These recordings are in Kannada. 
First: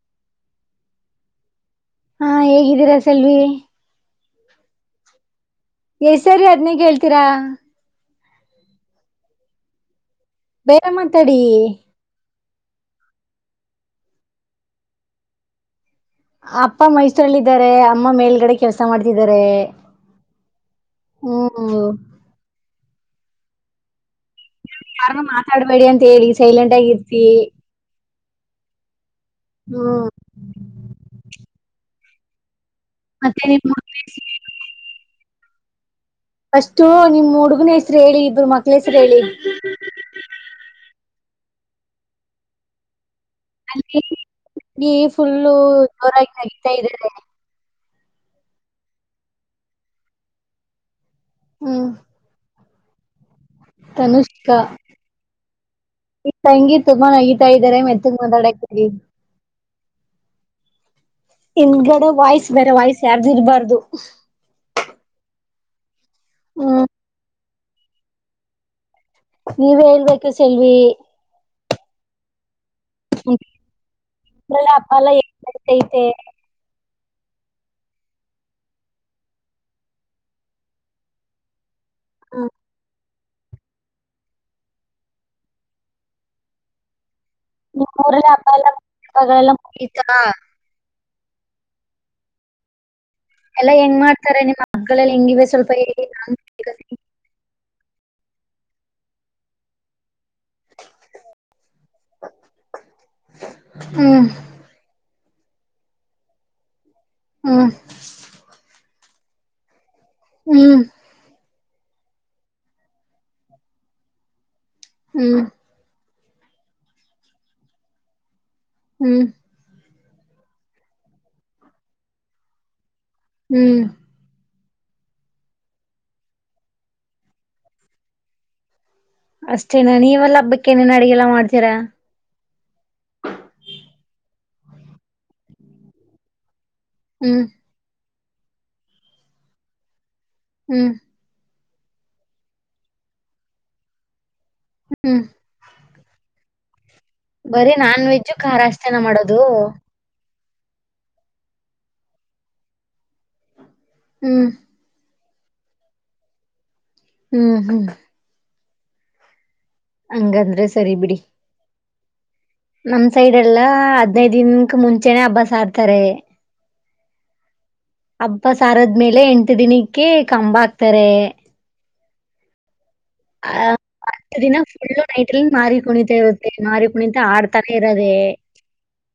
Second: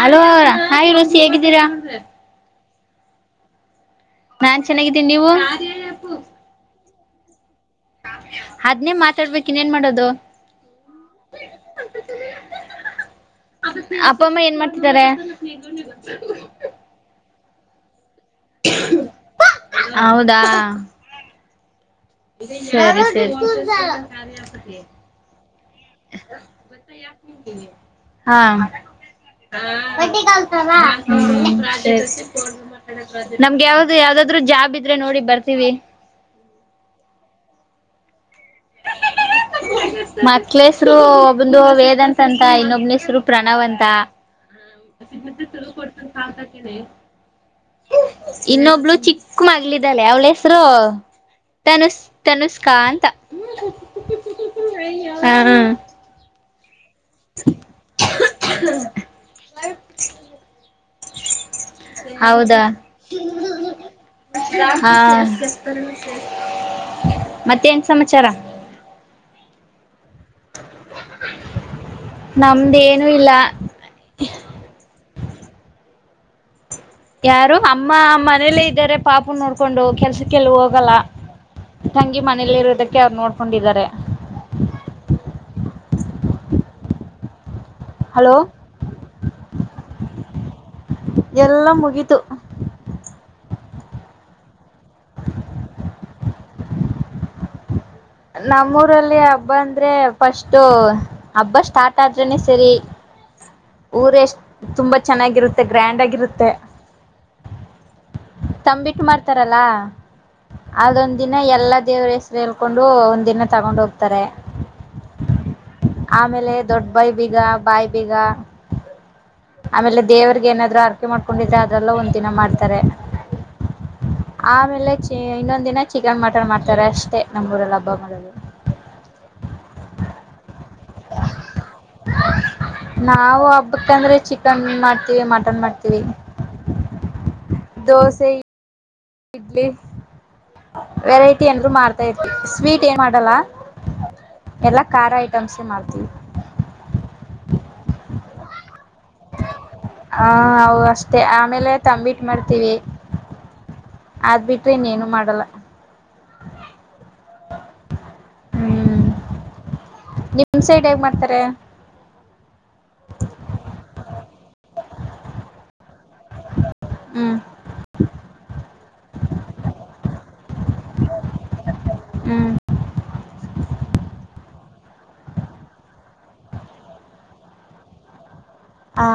ಹಲೋ ಹಾಯ್ ರುಚಿ ಹೇಗಿದ್ದೀರಾ? ಹಾಂ ಹೇಗಿದ್ [unintelligible] ನಾನ್ ಚೆನ್ನಾಗಿದ್ದೀನಿ ನೀವು? ಎಸ್ಸರಿ ಅದನೇ ಕೇಳ್ತೀರಾ? ಅದ್ನೇ ಮಾತಾಡ್ಬೇಕ್ ಇನ್ನೇನ್ ಮಾಡದು? ಬೇರೆ ಮಾತಾಡಿ ಅಪ್ಪಮ್ಮ ಏನ್ ಮಾಡ್ತಿದ್ದಾರೆ ಅಪ್ಪ ಮೈಸೂರಲ್ಲಿ ್ದಾರೆ ಅಮ್ಮ ಮೇಲ್ಗಡೆ ಕೆಲಸ ಮಾಡ್ತಿದ್ದಾರೆ ಹ್ಮ ಹಓ ಸ ಯಾರು ಮಾತಾಡ್ಬೇಡಿ ಅಂತ ಹೇಳಿ ಸೈಲೆಂಟ್ ಆಗಿರ್ತಿ ಹಾ ಹ ಹ್ಮ್ ಕಗಲ್ಸಲ್ಲ ಸರಿ ಮತ್ತೆ ನಮ್ಗೆ ನಿಮ್ ಯಾವ್ದ್ ಯಾವ್ದಾದ್ರು ಜಾಬ್ ಇದ್ರೆ ನೋಡಿ ಬರ್ತ ಇಿವವಿ ಅಷ್ಟು ನಿಮ ಹುಡುಗನ ಹೆಸರು ಹೇಳಿ ಇದಬ್ರು ಮಕ್ಕ ಮಕ್ಳಸರು ಂದು ವೇದಾಂತ ಅಂತ ಇನ್ನೊಬ್ಬನಸರು ಪ್ರಣವಂತ ಅಲ್ಲಿ ಫುಲ್ಲು ಜೋರಾಗಿ ಹಗ್ತಾ ಇದಾರೆ ಇನ್ನೊಬ್ಳ ಚಿಕ್ಕ ಮಗ್ಲಿದಳೆ ಅವಳ ಹೆಸರು ಹ್ಮ್ ತನು ತನು ಕಾಂತ ತನುಷ್ಕಾ ಹ ಸಂಗೀತ ತುಂಬಾ ನಗಿತಾ ಇದಾರೆ ಮೆತ್ತಗ್ ಮಾತಾಡಕ್ಕೆ ಹನ್ಗಡೆ ವಾಯ್ಸ್ ಹೌದಾ ಬೇರೆ ವಾಯ್ಸ್ ಯಾರ್ದು ಇರ್ಬಾರ್ದು ಅ ಹ್ಮ್ ಹ ಮತ್ತೇನ್ ಸಮಾಚಾರ. ನೀವೇ ಹೇಳ್ಬೇಕು ಸೆಲ್ವಿ ನಮ್ದೇ ಅಪ್ಪಲ್ಲಏನ್ತಐತೆ ಯಾರು ಅಮ್ಮ ಮನೇಲ್ಲೇ ಇದ್ದಾರೆ ಪಾಪ ನೋಡ್ಕೊಂಡು ಕೆಲ್ಸಕ್ಕೆಲ್ ಹೋಗಲ್ಲ ತಂಗಿ ಹ್ಮ್. ಮನೇಲಿ ಇರದಕ್ಕೆ ಅವ್ ನೋಡ್ ಕೊಂಡಿದ್ದಾರೆ ರಲ್ಲ ಹಬ್ಬ ಎಲ್ಲ ಹೆಲ್ಲ ಮು ಎಲ್ಲ ಮುಗಿತು ಎಲ್ಲಾ ಹೆಂಗ್ ಮಾಡ್ತಾರೆ ನಿಮ್ಮ್ ಮಕ್ಳಲ್ಲಿ ಹೆಂಗಿವ ಸ್ವಲ್ಪ ನ ನಮ್ಮೂರಲ್ಲಿ ಹಬ್ಬ ಅಂದ್ರೆ ಫಸ್ಟ್ ಹಬ್ಬ ಸ್ಟಾರ್ಟ್ ಆದ್ರನೆ ಸರಿ ಊರ ಹ್ಮ್ ಎಷ್ಟ ತುಂಬಾ ಚೆನ್ನಾಗಿರುತ್ತೆ ಗ್ರ್ಯಾಂಡ್ ಆಗಿರುತ್ತೆ ಹ್ಮ ತರಲ್ಲಾ ಅದೊಂದ ದಿನ ಎಲ್ಲ ದೇವ್ರ ಹೆಸೇಳ್ಕೊಂಡ ಒಂದ ದಿನ ತಗೊಂಡ್ ಹೋಗ್ತಾರೆ ಹ್ಮ್ ಆಮೇಲೆ ದೊಡ್ಡಬಾಯ ಬೀಗ ಬಾಯಿ ಬೀಗ ಹ್ಮ್ ಆಮೇಲೆ ದೇವ್ರರಿಗೆ ಏನಾದ್ರು ಆರ್ಕೆ ಮಾಡ್ಕೊಂಡಿದ್ರೆ ಅದ್ರಲ್ಲ ಒಂದ ದಿನ ಮಾಡ್ತಾರೆ ಹ್ಮ್ ಆಮೇಲೆ ಚ ಇನ್ನೊಂದ ದಿನ ಚಿಕನ್ ಮಟನ್ ಮಾಡ್ತಾರೆ ಅಷ್ಟೇ ನಮ್ಮ್ ಊರಲ್ಲ ಹಬ್ಬಗಳಲ್ಲಿ ಅಷ್ಟೇನ ನೀವೆಲ್ಲ ಹಬ್ಬಕ್ಕೇನೇನ್ ಅಡಗೆಲ್ಲ ಮಾಡ್ತೀರ ನಾವು ಹಬ್ಬಕ್ಕಂದ್ರೆ ಚಿಕನ್ ಮಾಡ್ತೀವಿ ಮಟನ್ ಮಾಡ್ತೀವಿ ಹ್ಮ್ ದೋಸೆ ಇಡ್ಲಿ ಹ್ಮ್ ವೆರೈಟಿ ಎ ಮಾಡ್ತಾ ಇರ್ತಿವಿ ಸ್ವೀಟ್ ಏನ್ ಮಾಡಲ್ಲ ಎಲ್ಲಾ ಖಾರ ಹ್ಮ್ ಐಟಮ್ಸೇ ಮಾಡ್ತೀವಿ ಬರೀ ನಾನ್ ವೆಜ್ಜ್ ಖಾರ ಅಷ್ಟೇನ ಮಾಡೋದು ಹಾ ಹ ಅಷ್ಟೇ ಆಮೇಲೆ ತಂಬಿಟ್ ಮಾಡ್ತೀವಿ ಅದ್ ಹ್ಮ್ ಬಿಟ್ರೆ ಇನ್ೇನು ಮಾಡಲ್ಲ ಹ್ಮ್ ಹ್ಮ್ ಹ್ಮ ನಿಮ್ ಹಂಗಂದ್ರೆ ಸೈಡ್ ಸರಿ ಹಗ್ ಬಿಡಿ ಮಾಡ್ತಾರ ನಮ್ ಸೈಡ್ ಎಲ್ಲಾ ಹದ್ನೈದು. ದನ್ಕ್ ಮುಂಚೆನೇ ಹಬ್ಬಾಸ ಆಡ್ತಾರೆ ಹ್ಮ್. ಹಬ್ಬ ಸಾರದ್ಮೇಲೆ ಎಂಟು ದಿನಕ್ಕೆ ಕಂಬ ಹಾಕ್ತಾರೆ ಹ್ಮ್ ಆ ಹತ್ತು ದಿನ ಫುಲ್ಲು ನೈಟ್ಲ್ಲಿ ಮಾರ ಕುಣಿತಾ ಇರುತ್ತೆ ಮಾರಿ ಕುಣಿತ ಆಡ್ತಾನೆ ಇರೋದೆೇ ಹಾ.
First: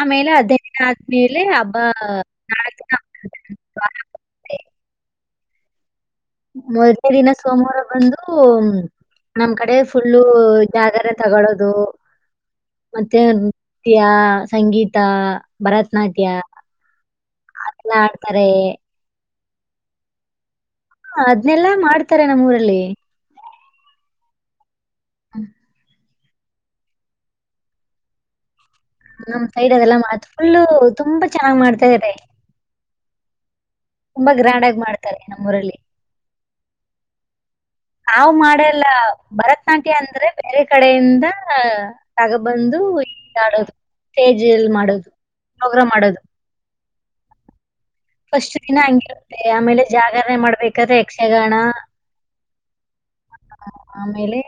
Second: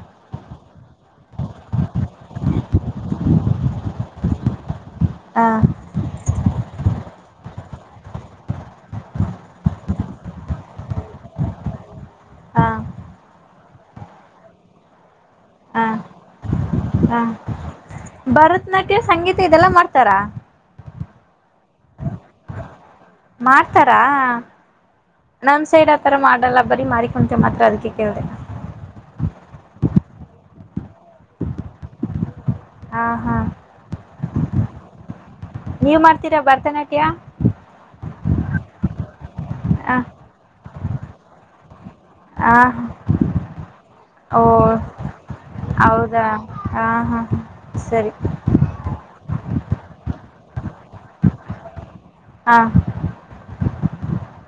ಆಮೇಲೆ ಅಧ್ಯಯನ ಆದ್ಮೇಲೆ ಹಬ್ಬ ನಾಳ. ಹಾ ಮೊದಲೇ ದಿನ ಸೋಮವಾರ ಬಂದು ನಮ್ ಕಡೆ ಫುಲ್ಲು ಜಾಗರೆ ತಗೊಳ್ಳೋದು ಹ ಮತ್ತೆ ನೃತ್ಯ ಸಂಗೀತ ಭರತನಾಟ್ಯ ಹಾ ಎಲ್ಲ ಆಡ್ತಾರೆ ಭರತ್ ನಾಟ್ಯ ಸಂಗೀ ತ ಇದೆಲ್ಲಾ ಮಾಡ್ತಾರ. ಹ ಅದ್ನೆಲ್ಲಾ ಮಾಡ್ತಾರೆ ನಮ್ ಊರಲ್ಲಿ. ಮಾಡ್ತಾರ [unintelligible] ನಮ್ ಸೈಡ್ ಅದ್ ತರ ಮಾಡಲ್ಲ ಬರೀ ಮಾಡಿಕೊಂತೇವಿ ಮಾತ್ರ ಅದ್ಕೆ ಕೇಳ್ದೆ. ನಮ್ ಸೈಡ್ ಅದೆಲ್ಲಾ ಮಾತ್ ಫುಲ್ಲು ತುಂಬಾ ಚೆನ್ನಾಗ್ ಮಾಡ್ತಾರೆ. ಆ ಹ ತುಂಬಾ ಗ್ರ್ಯಾಂಡ್ ಆಗಿ ಮಾಡ್ತಾರೆ. ನಮ್ಮೂರಲ್ಲಿ ನೀವ್ ಮಾಡ್ತೀರಾ ಬರ್ ರ್ತ ನಾಟ್ಯ ನಾವ್ ಮಾಡಲ್ಲ. ಭರತ್ ನಾಟ್ಯ ಹ ಅಂದ್ರೆ ಬೇರೆ ಕಡೆಯಿಂದ ತಗ ಹ ಬಂದು ಇಲ್ಲಿ ಆಡೋದು ಓ ಸ್ಟೇಜ್ ಅಲ್ಲಿ ಮಾಡೋದು ಪ್ರೋಗ್ರಾಮ್ ಮಾಡೋದು. ಹೌದಾ ಹಾ ಹಾ ಸರಿ ಫಸ್ಟ್ ದಿನ ಹಂಗಿರುತ್ತೆ ಆಮೇಲೆ ಜಾಗರಣೆ ಮಾಡ್ಬೇಕದ್ರೆ ಯಕ್ಷಗಾನ ಹಾ ಹ ಆಮೇಲೆ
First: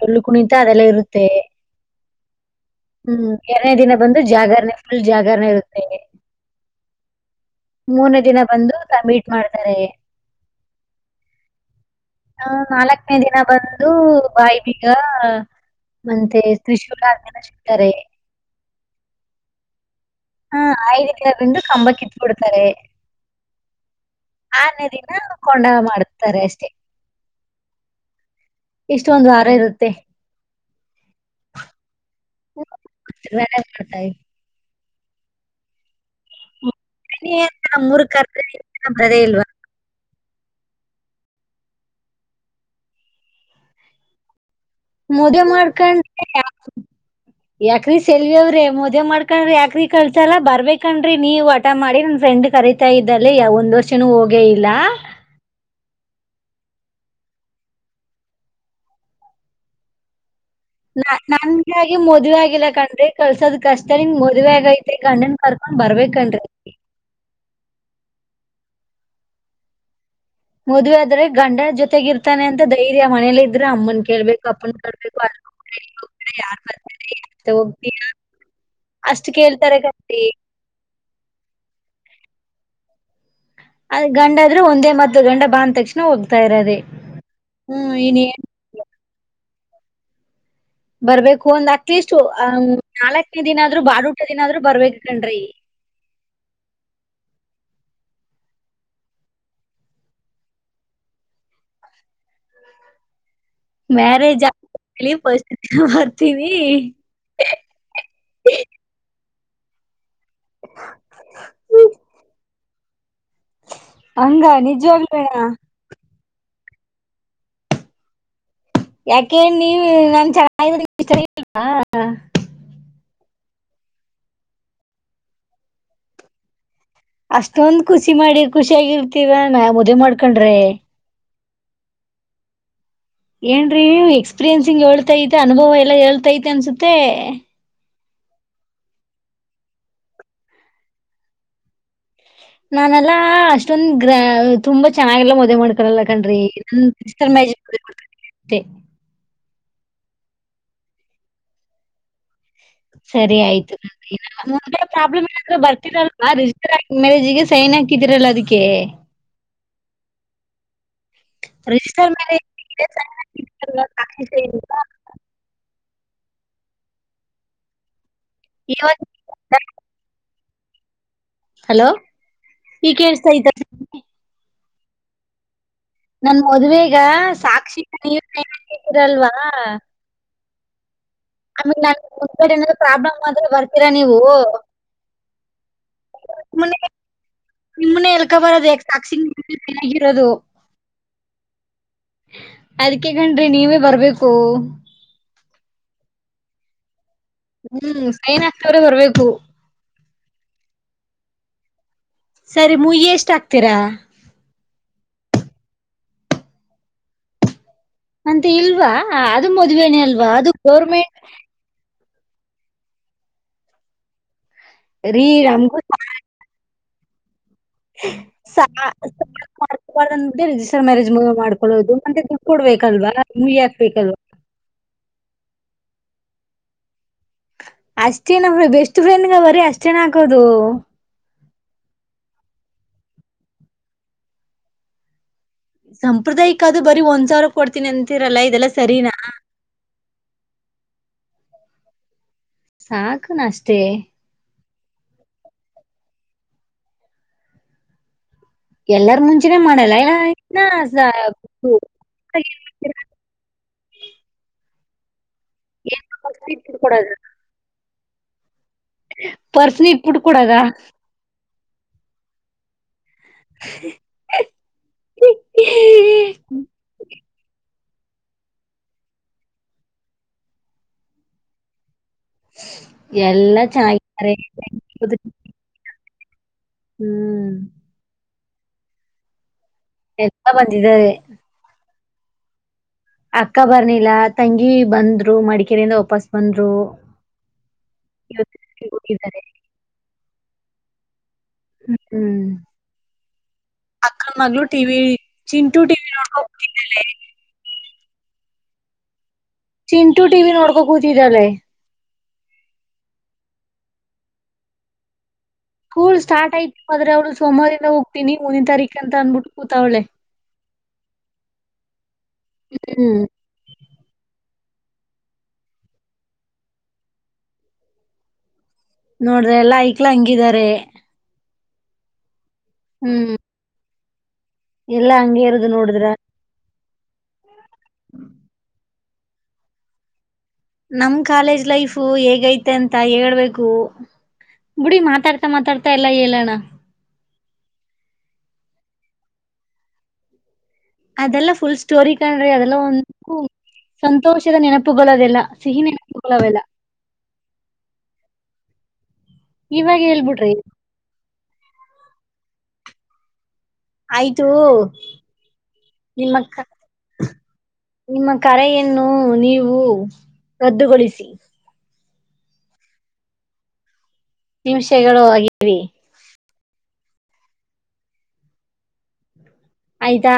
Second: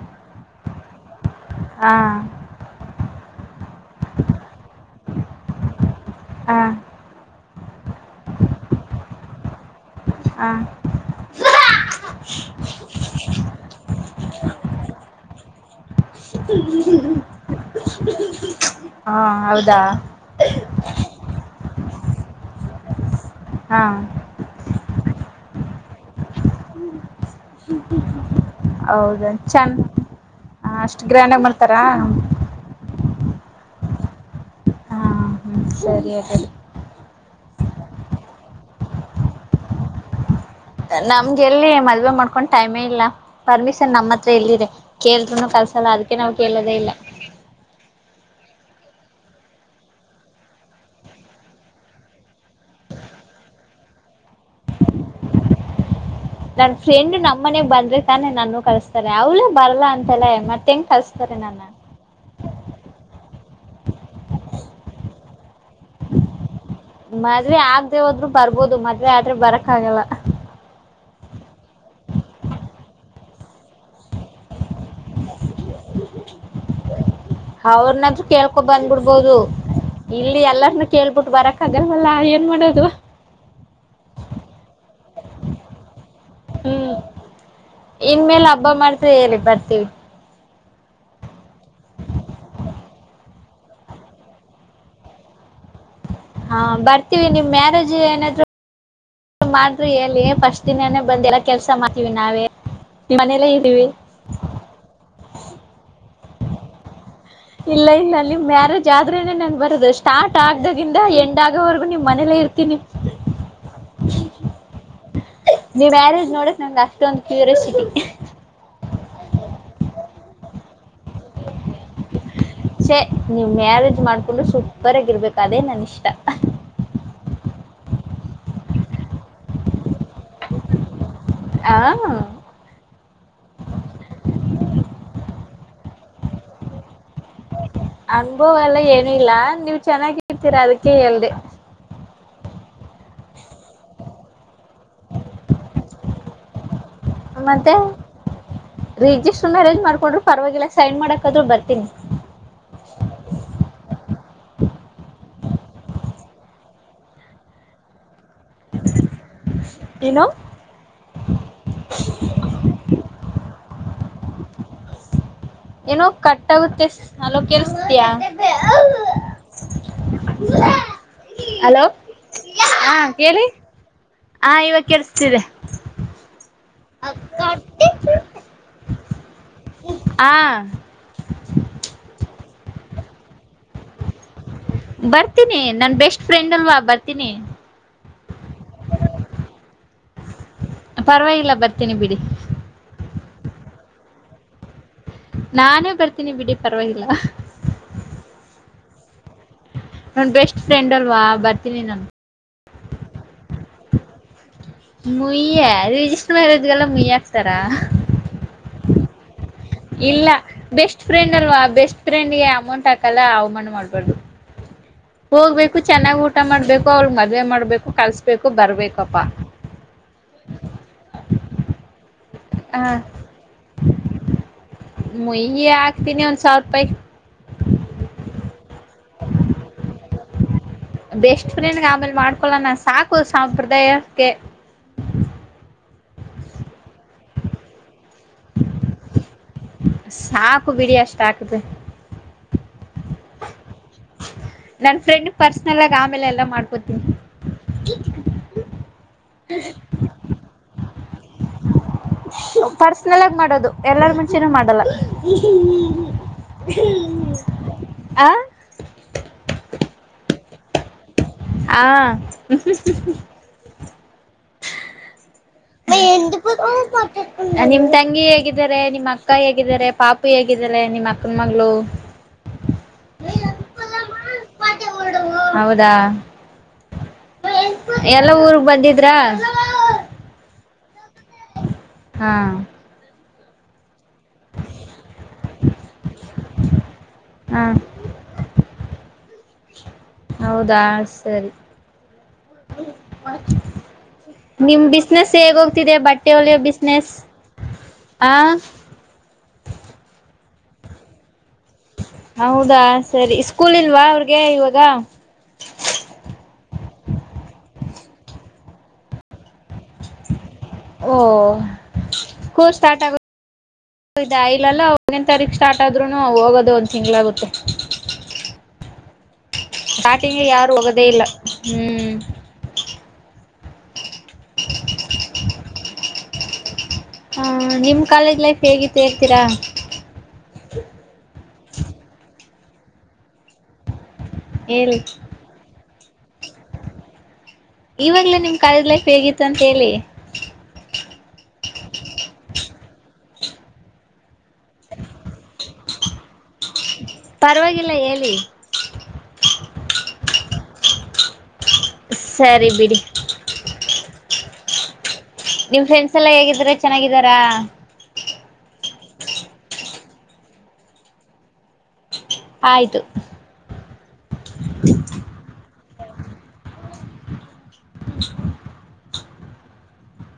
ಡೊಳ್ಳು ಕುಣಿತಾ ಅದೆಲ್ಲ ಇರುತ್ತೆ. ಹಾ ಹ್ಮ್ ಎರನೇ ದಿನ ಬಂದು ಜಾಗರಣೆ ಫುಲ್ ಜಾಗರಣೆ ಇರುತ್ತೆ. ಹ ಮೂರ್ನೇ ದಿನ ಬಂದು ತಂಬಿಟ್ ಮಾಡ್ತಾರೆ. ಆ ಆ ನಾಲ್ಕನೇ ದಿನ ಬಂದು ಬಾಯಿಬೀಗ ಮತ್ತೆ ತ್ರಿಶೂಲ ಆ ದಿನ ಸಿಗ್ತಾರೆ. ಹಾ ಹೌದಾ ಹಾ ಆಯ್ದಕ್ಕೆ ಬಿಂದು ಕಂಬ ಕಿತ್ಬಿಡ್ತಾರೆ. ಹಾ [unintelligible] ದಿನ್ ನ ಕೊಂಡ ಮಾಡ್ತಾರೆ ಅಷ್ಟೇ. ಹೌದ ಇಷ್ಟೊಂದು ವಾರ ಚಂದ್ ಇರುತ್ತೆ ಅ ಅಷ್ಟ್ ಗ್ರ್ಯಾಂಡಾಗ್ ಮಾಡ್ತಾರ. [unintelligible] ಮಾಡ್ತಾಯ್. ಸರಿಯ [unintelligible] ಏನ್ ನಮ್ಮೂರ್ [unintelligible] ಇಲ್ವಾ ನಮ್ಗೆ ಎಲ್ಲಿ ಮದುವೆ ಮಾಡ್ಕೊಂಡ್ ಟೈಮೇ ಇಲ್ಲ ಪರ್ಮಿಷನ್ ನಮ್ಮ ಹತ್ರ ಎಲ್ಲಿದೆ. ಮದೆ ಕೇಳಿದ್ರುನು ಕಲ್ಸಲ್ಲ ಮಾಡ್ಕೊಂ ಅದಕ್ಕೆ ನಾವು ಕೇಳೋದೇ ಇಲ್ಲ [unintelligible] ಯಾಕ್ರಿ ಸೆಲ್ವಿ ಅವ್ರೆ. ಮದುವ ಮಾಡ್ಕೊಂಡ್ರಿ ಯಾಕ್ರಿ ಕಲ್ಸಲ್ಲ ಬರ್ಬೇಕನಾರಿ ನೀವ್ ಹಟ ಮಾಡಿ ನನ್ ಫ್ರೆಂಡ್ ಕರಿತಾ ಇದ್ದಲ್ಲಿ ಒಂದ್ ವರ್ಷನೂ ಹೋಗೇ ಇಲ್ಲ. ನನ್ ಫ್ರೆಂಡ್ ನಮ್ಮ ಮನೆಗ್ ಬಂದ್ರೆ ತಾನೆ ನಾನು ಕಳಸ್ತಾರೆ ಅವಳು ಬರಲ್ಲಾ ಅಂತಾಳೆ ಮತ್ತ. ನಾ ನನ್ಗಾಗಿ ಮದವೆ ಆಗಿಲ್ಲ ಕಣ್ರಿ ಕಲ್ಸದ್ ಕಷ್ಟ ನಿಮ್ಗ ಮದ್ವೆ ಆಗೈತಿ. ಏ ಗಂಡನ್ ಕರ್ಕೊಂಡ್ ಬರ್ಬೇಕನ್ರಿ. ದುವೆ ಆಗ್ದೇ ಹೋದ್ರು ಬರ್ಬೋದು ಮದವೆ ಆದ್ರೆ ಬರಕ್ ಆಗಲ್ಲ. ಮದ್ವೆ ಆದ್ರೆ ಗಂಡ ಜೊತೆಗ ಇರ್ತಾನೆ ಅಂತ ಧೈರ್ಯ ಮನೇಲಿ ಇದ್ರೆ ಅಮ್ಮನ್ ಕೇಳ್ಬೇಕು ಅಪ್ಪನ್ ಕೇಳ್ಬೇಕು ಅ ಯಾರ್ ಬರ್ತಾರಿ. ಅವ್ರನಾದರು ಕೇಳ್ಕೊಂಡು ಬಂದ್ಬಿಡ್ಬೋದು ಕೇಳ್ತಾರೆ ಕಣ್ರೀ ಇಲ್ಲಿ ಎಲ್ಲರನು ಕೇಳ್ಬಿಟ್ಟ ಬರಕ ಆಗಲ್ಲ. ಅಲ್ಲಾ ಏನ್ ಮಾಡೋದು. ಅದ ಗಂಡ ಆದ್ರೂ ಒಂದೇ ಮದ್ದು ಗಂಡ ಬಾ ಅಂದ ತಕ್ಷಣ. ಹೋಗ್ತಾ ಇರೋದೆ ಹ್ಮ್ ಹ್ಮ್ ಇನ್ ಇನ್ನೇನ್ ಮೇಲೆ ಹಬ್ಬ ಮಾಡ್ತ ಹೇಳಿ ಬರ್ ತೀವೀ. ಬರ್ಬೇಕು ಒಂದ್ ಅಟ್ಲೀಸ್ಟ್ ಅ ನಾಲ್ಕನೇ ದಿನ ಆದ್ರು ಬಾಡೂಟಾ ದಿನ ಆದ್ರು ಬರ್ಬೇಕ ಕಣ್ರಿ. ಹಾ ಬರ್ತೀವಿ ನಿಮ್ ಮ್ಯಾರೇಜ್ ಏನಾದ್ರು ಮಾಡ್ರಿ ಹೇಳಿ ಫಸ್ಟ್ ದಿನ ಬಂದ ಎಲ್ಲ ಕೆಲ್ಸ ಮಾಡ್ತೀವಿ ನಾವೇ ಮನೇಲಿ. ಮ್ಯಾರೇಜ್ ಆದಮೇಲೆ ಫಸ್ಟ್. ಆತೀವಿ. ಇಲ್ಲ ಇಲ್ಲ ಅಲ್ಲಿ ಮ್ಯಾರೇಜ್ ಆದೂರು ಮೇಲೆನೆ ನಾನ್ ಬರೋದು ಸ್ಟಾರ್ಟ್ ಆಗ್ದಾಗಿಂದ್ ಎಂಡ್ ಆಗೋವರೆಗೂ ನಿಮ್ಮ ಮನೇಲೆೇ ಇರ್ತೀನಿ. ಹಂಗ ನಿಜವಾಗಲೂ ನೆನಾ. ನೀವ್ ಮ್ಯಾರೇಜ್ ನೋಡಕ್ ನಂಗೆ ಅಷ್ಟೊಂದು ಕ್ಯೂರಿಯಸಿಟಿ. ಯಾಕೆ ನೀವ ನಾ [unintelligible] ಚೆನ್ನ್ರಲ್ವಾ. ಛೇ ನೀವ್ ಮ್ಯಾರೇಜ್ ಮಾಡ್ಕೊಂಡು ಸೂಪರ್ ಆಗಿರ್ಬೇಕು ಅದೇ ನನ್ ಇಷ್ಟ. ಅಷ್ಟೊಂದ್ ಖುಷಿ ಮಾಡಿ ಖುಷಿಯಾಗಿರ್ತೀವಾ ನಾವ್ ಮದುವೆ ಮಾಡ್ಕೊಂಡ್ರೆ. ಹಾ. ಏನ್ರೀ ಎಕ್ಸ್ಪೀರಿಯನ್ಸಿಂಗ್ ಹೇಳ್ತಾಐತೆ ಅನುಭವ ಎಲ್ಲಾ ಹೇಳ್ತೈತೆ ಅನ್ಸುತ್ತೆ. ಅನ್ಭವ ಎಲ್ಲ ಏನು ಇಲ್ಲಾ ನೀವ ಚೆನ್ನಾಗಿರ್ತೀರಾ ಅದಕ್ಕೆ ಹೇಳ್ದೆ. ನಾನೆಲ್ಲಾ ಅಷ್ಟೊಂದ ಗ್ರ ತುಂಬಾ ಚೆನ್ನಾಗೆಲ್ಲ ಮದುವೆ ಮಾಡ್ಕೊಳಲ್ಲ ಕಣ್ರಿ. ಸಿಸ್ಟರ್ ಮತ್ತೆ ಮ್ಯಾರೇಜ್ ಮತ್ತೆ ರಿಜಿಸ್ಟರ್ ಮ್ಯಾರೇಜ ಮಾಡ್ಕೊಂಡ್ರು ಪರವಾಗಿಲ್ಲ ಸೈನ್ ಮಾಡಕ ಆದ್ರು ಬರ್ತೀನಿ. ಸರಿ ಆಯ್ತು ಕಣ್ರಿ. ಮುಂದೆ ಪ್ರಾಬ್ಲಮ್ ಆದ್ರೆ ಬರ್ತಿರಿಲ್ವಾ ರಿಜಿಸ್ಟರ್ ಮ್ಯಾರೇಜ್ಗೆ ಸೈನ್ ಹಾಕಿದೀರಲ್ಲ ಅದಕ್ಕೆ ಏನೋ [unintelligible] [unintelligible] ಏನೋ ಕಟ್ಟಾಗುತ್ತೆ ಹೆಲೋ ಕೆಳಸ್ತಿದೆಯಾ. [unintelligible] [unintelligible] ಹಲೋ ಹಾ ಈಗ ಕೇಳ್ಸ್ತಾ ಕೇಳಿ ಐತ ಹ ಇವಗ್ ಕೇಳ್ಸ್ತಿದೆ. ಮದ್ವೇಗ ಸಾಕ್ಷಿ ನೀವ್ [unintelligible] ರಲ್ವಾ ಹಾ ಆಮೇಲೆ [unintelligible] ಪ್ರಾಬ್ಲಮ್ ಆದ್ರೆ ಬರ್ ತೀರ ನೀವು ಬರ್ತೀನಿ ನನ್ ಬೆಸ್ಟ್ ಫ್ರೆಂಡ್ ಅಲ್ವಾ ಬರ್ತೀನಿ ನಿಮನ್ನೆ ಎಳ್ಕೊಂಡ್ ಬರೋದು ಯಾಕ್ ಸಾಕ್ಷಿ [unintelligible] ಆಗಿರೋದು ಪರವಾಗಿಲ್ಲ ಬರ್ತೀನಿ ಬಿಡಿ ಅದಿಕ್ಕೆ ಗೆನ್ರಿ ನೀವೇ ಬರ್ಬೇಕು. ನಾನೇ ಬರ್ತೀನಿ ಬಿಡಿ ಪರ್ವಾಗಿಲ್ಲ ಅಹ್ ಹ್ಮ್ ಸೈನ್ ಹಾಕ್ದವ್ರೆ ಬರ್ಬೇಕು. ನನ್ ಬೆಸ್ಟ್ ಫ್ರೆಂಡ್ ಅಲ್ವಾ ಬರ್ತೀನಿ ನಾನು. ಸರಿ ಮುಯ್ಯ್ ಎಷ್ಟ್ ಹಾಕ್ ತೀರ? ಯ್ಯ ರಿಜಿಸ್ಟ್ ಮ್ಯಾರೇಜ್ಗೆಲ್ಲ ಮುಯ್ಯಿ ಹಾಕ್ತಾರ. ಅಂತ ಇಲ್ವಾ ಆ ಅದು ಮದುವೇನೆ ಅಲ್ವಾ ಅದು ಗೌರ್ಮೆ ಫ್ರೆಂಡಿಗೆ ಅಮೌಂಟ್ ಹಾಕಲ್ಲ ಅವ್ಮಾನ ಮಾಡ್ಬಾರ್ದು. ರೀ ಹೋಗ್ಬೇಕು ನಮ್ಗೂ ಚೆನ್ನಾಗ್ ಊಟ ಮಾಡ್ಬೇ [unintelligible] ಮದ್ವೆ ಮಾಡ್ [unintelligible] ರಿಜಿಸ್ಟರ್ ಮ್ಯಾರೇಜ್ [unintelligible] ಮಾಡು. [unintelligible] ಹ ಕೊಡ್ಬೇಕಲ್ವಾ ಮುಯ್ ಹಾಕ್ಬೇಕಲ್ವ್ ತಿನಿ ಒಂದ್ ಸಾವ್ರುಪಯ್. ಅಷ್ಟೇನ ಬಿಡು ಬೆಸ್ಟ್ ಫ್ರೆಂಡ್ಗ್ ಬರೀ ಅಷ್ಟೇನ ಹಾಕೋದು? ಬೆಷ್ಟ್ ಫ್ರೆಂಡ್ಗ್ ಆಮೇಲ್ ಮಾಡ್ಕೊಳ್ಳನ ಸಾಕು ಸಾಂಪ್ರದಾಯ ಕ್ಕೆ. ಸಂಪ್ರದಾಯಕ್ ಅದು ಬರೀ ಒಂದ್ ಸಾವ್ರ ಕೊಡ್ತೀನಿ ಅನ್ ತಿರಲ್ಲ ಇದೆಲ್ಲ ಸರೀನಾ? ಕು ಬಿಡಿ ಅಷ್ಟ್ ಆಕದ್ರೆ. ಸಾಕುನ ಅಷ್ಟೇ? ನನ್ ಫ್ರೆಂಡ್ಗ್ ಪರ್ಸನಲ್ ಆಗ್ ಆಮೇಲ್ ಎಲ್ಲಾ ಮಾಡ್ಕೊತೀನಿ. ಎಲ್ಲಾರ್ ಮುಂಚೆನೇ ಮಾಡಲೈಯ್ಲೈಯ್? [unintelligible] ಪರ್ಸನಲ್ ಆಗ್ ಮಾಡೋದು ಎಲ್ಲಾರ ಮುಂಚೆನೂ ಮಾಡಲ್ಲ. ಪರ್ಸ್ನ ಇಟ್ಬಿಟ್ಟು [unintelligible] ಆಂ. ಪರ್ಸ್ನ್ ಇಟ್ಬಿಟ್ ಕೊಡದ. ಆ ಹ್ ಹ್ಮ್ ಹ್ಮ್ ಹ್ಮ್ [unintelligible] ತಂಗಿ ಹೇಗಿದ್ದಾರೆ ನಿಮ್ಮ್ ಅಕ್ಕ ಹೇಗಿದ್ದಾರೆ ಪಾಪು ಹೇಗಿದ್ದಾಳೆ ನಿಮ್ ಅಕ್ಕನ ಮಗಳು. ಎಲ್ಲಾ [unintelligible] ಹೌದಾ ಹ್ಮ್ ಎಲ್ಲ ಊರು ಬಂದಿದ್ರಾ ಎಲ್ಲ ಬಂದಿದ್ದಾರೆ ಹಾ. ಅಕ್ಕಾಭರ್ ನೀಿ. ಎಲ್ಲ ತಂಗಿ ಬಂದ್ರು ಮಡಿಕೇರಿಯಿಂದ ವಾಪಸ್ ಬಂದ್ರು ಹಾ ಹೌದಾ ಸರಿ ಹ್ಮ್ ಅಕ್ಕನ್ ಮಗ್ಳು ನಿಮ ಟಿವಿ ಬಿಸ್ನೆಸ್ ಹೇಗ ಚಿಂಟು ಹೋಗ್ತಿದೆ ಟಿವಿ ಬಟ್ಟೆ ಒಲೆಯ ನೋಡ್ಕೊಂಡ್ಬಿಟ್ಟಿದ್ದಳೆ ಬಿಸ್ನೆಸ್ ಆ ಚಿಂಟು ಟಿವಿ ನೋಡ್ಕೋ ಕೂತಿದ್ದಾರೆೆ ಹೌದಾ ಸರಿ ಸ್ಕೂಲ್ ಇಲ್ವಾ ಅವ್ರಿಗೆ ಇವಾಗ ಸ್ಕೂಲ್ ಸ್ಟಾರ್ಟ್ ಆಯ್ತು ಮದ್ರೆ ಅವ್ಳು ಸೋಮವಾರಿಂದ ಹೋಗ್ತೀನಿ ಮುಂದನಿನ ತಾರೀಕ ಅಂತ ಅನ್ಬಿಟ್ಟು ಕೂತ ಅವ್ಳೆ ಓ ಕೋರ್ಸ್ ಸ್ಟಾರ್ಟ್ ಆಗ ಹ್ಮ್ ಇಲ್ಲಲ್ಲ ಹದ್ೇನ್ ತಾರೀಕ್ ಸ್ಟಾರ್ಟ್ ಆದ್ರುನು ಹೋಗೋದು ಒಂದ್ ತಿಂಗಳಗುತ್ತೆ ನೋಡ್ರ ಎಲ್ಲಾ ಐಕ್ಲ ಹಂಗಿದಾರೆ ಹೋಗೋದೇ ಇಲ್ಲ ಹ್ಮ್. ಹ್ಮ್ ಎಲ್ಲಾ ಹಂಗಗೆ ಇರುದು ನೋಡಿದ್ರ ಹ ನಿಮ್ ಕಾಲೇಜ್ ಲೈಫ್ ಹೇಗಿತ್ತು ತೇ ತಿರ ನಮ್ ಕಾಲೇಜ್ ಲೈಫು ಹೇಗೈತೆ ಅಂತ ಹೇಳ್ಬೇಕು. ಹೇಳಿ ಬುಡಿ ಮಾತಾಡ್ತಾ ಮಾತಾಡ್ತ. ತಲ್ಲ ಇಲಣ. ಇವಾಗ್ಲೇ ನಿಮ್ ಕಾಲೇಜ್ ಲೈಫ್ ಹೇಗಿತ್ತು ಅಂತ ಹೇಳಿ ಅದೆಲ್ಲ ಫುಲ್ ಸ್ಟೋರಿ ಕಣ್ರಿ ಅದೆಲ್ಲ ಒಂದು ಸಂತೋಷದ ನೆನಪುಗಳದೆೆಲ್ಲ ಸಿಹಿ ನೆನಪುಗಳವೆೆಲ್ಲ ಪರವಾಗಿಲ್ಲ ಹೇಳಿ ಇವಾಗ ಹೇಳ್ಬಿಡ್ರಿ ಸರಿ ಬಿಡಿ ಆಯ್ತು. ನಿಮ್ ಫ್ರೆಂಡ್ಸ್ ಎಲ್ಲಾ ನಿಮ್ಮ ಕ ಹೇಗಿದ್ರ ಚೆನ್ನಾಗಿದಾರಾ ನಿಮ್ಮ ಕರೆಯನ್ನು ನೀವು ರದ್ದುಗೊಳಿಸಿ ಆಯ್ತು ನಿಮಿಷಗಳು ಹಾಗ. ಹರಿ. ಆಯದಾ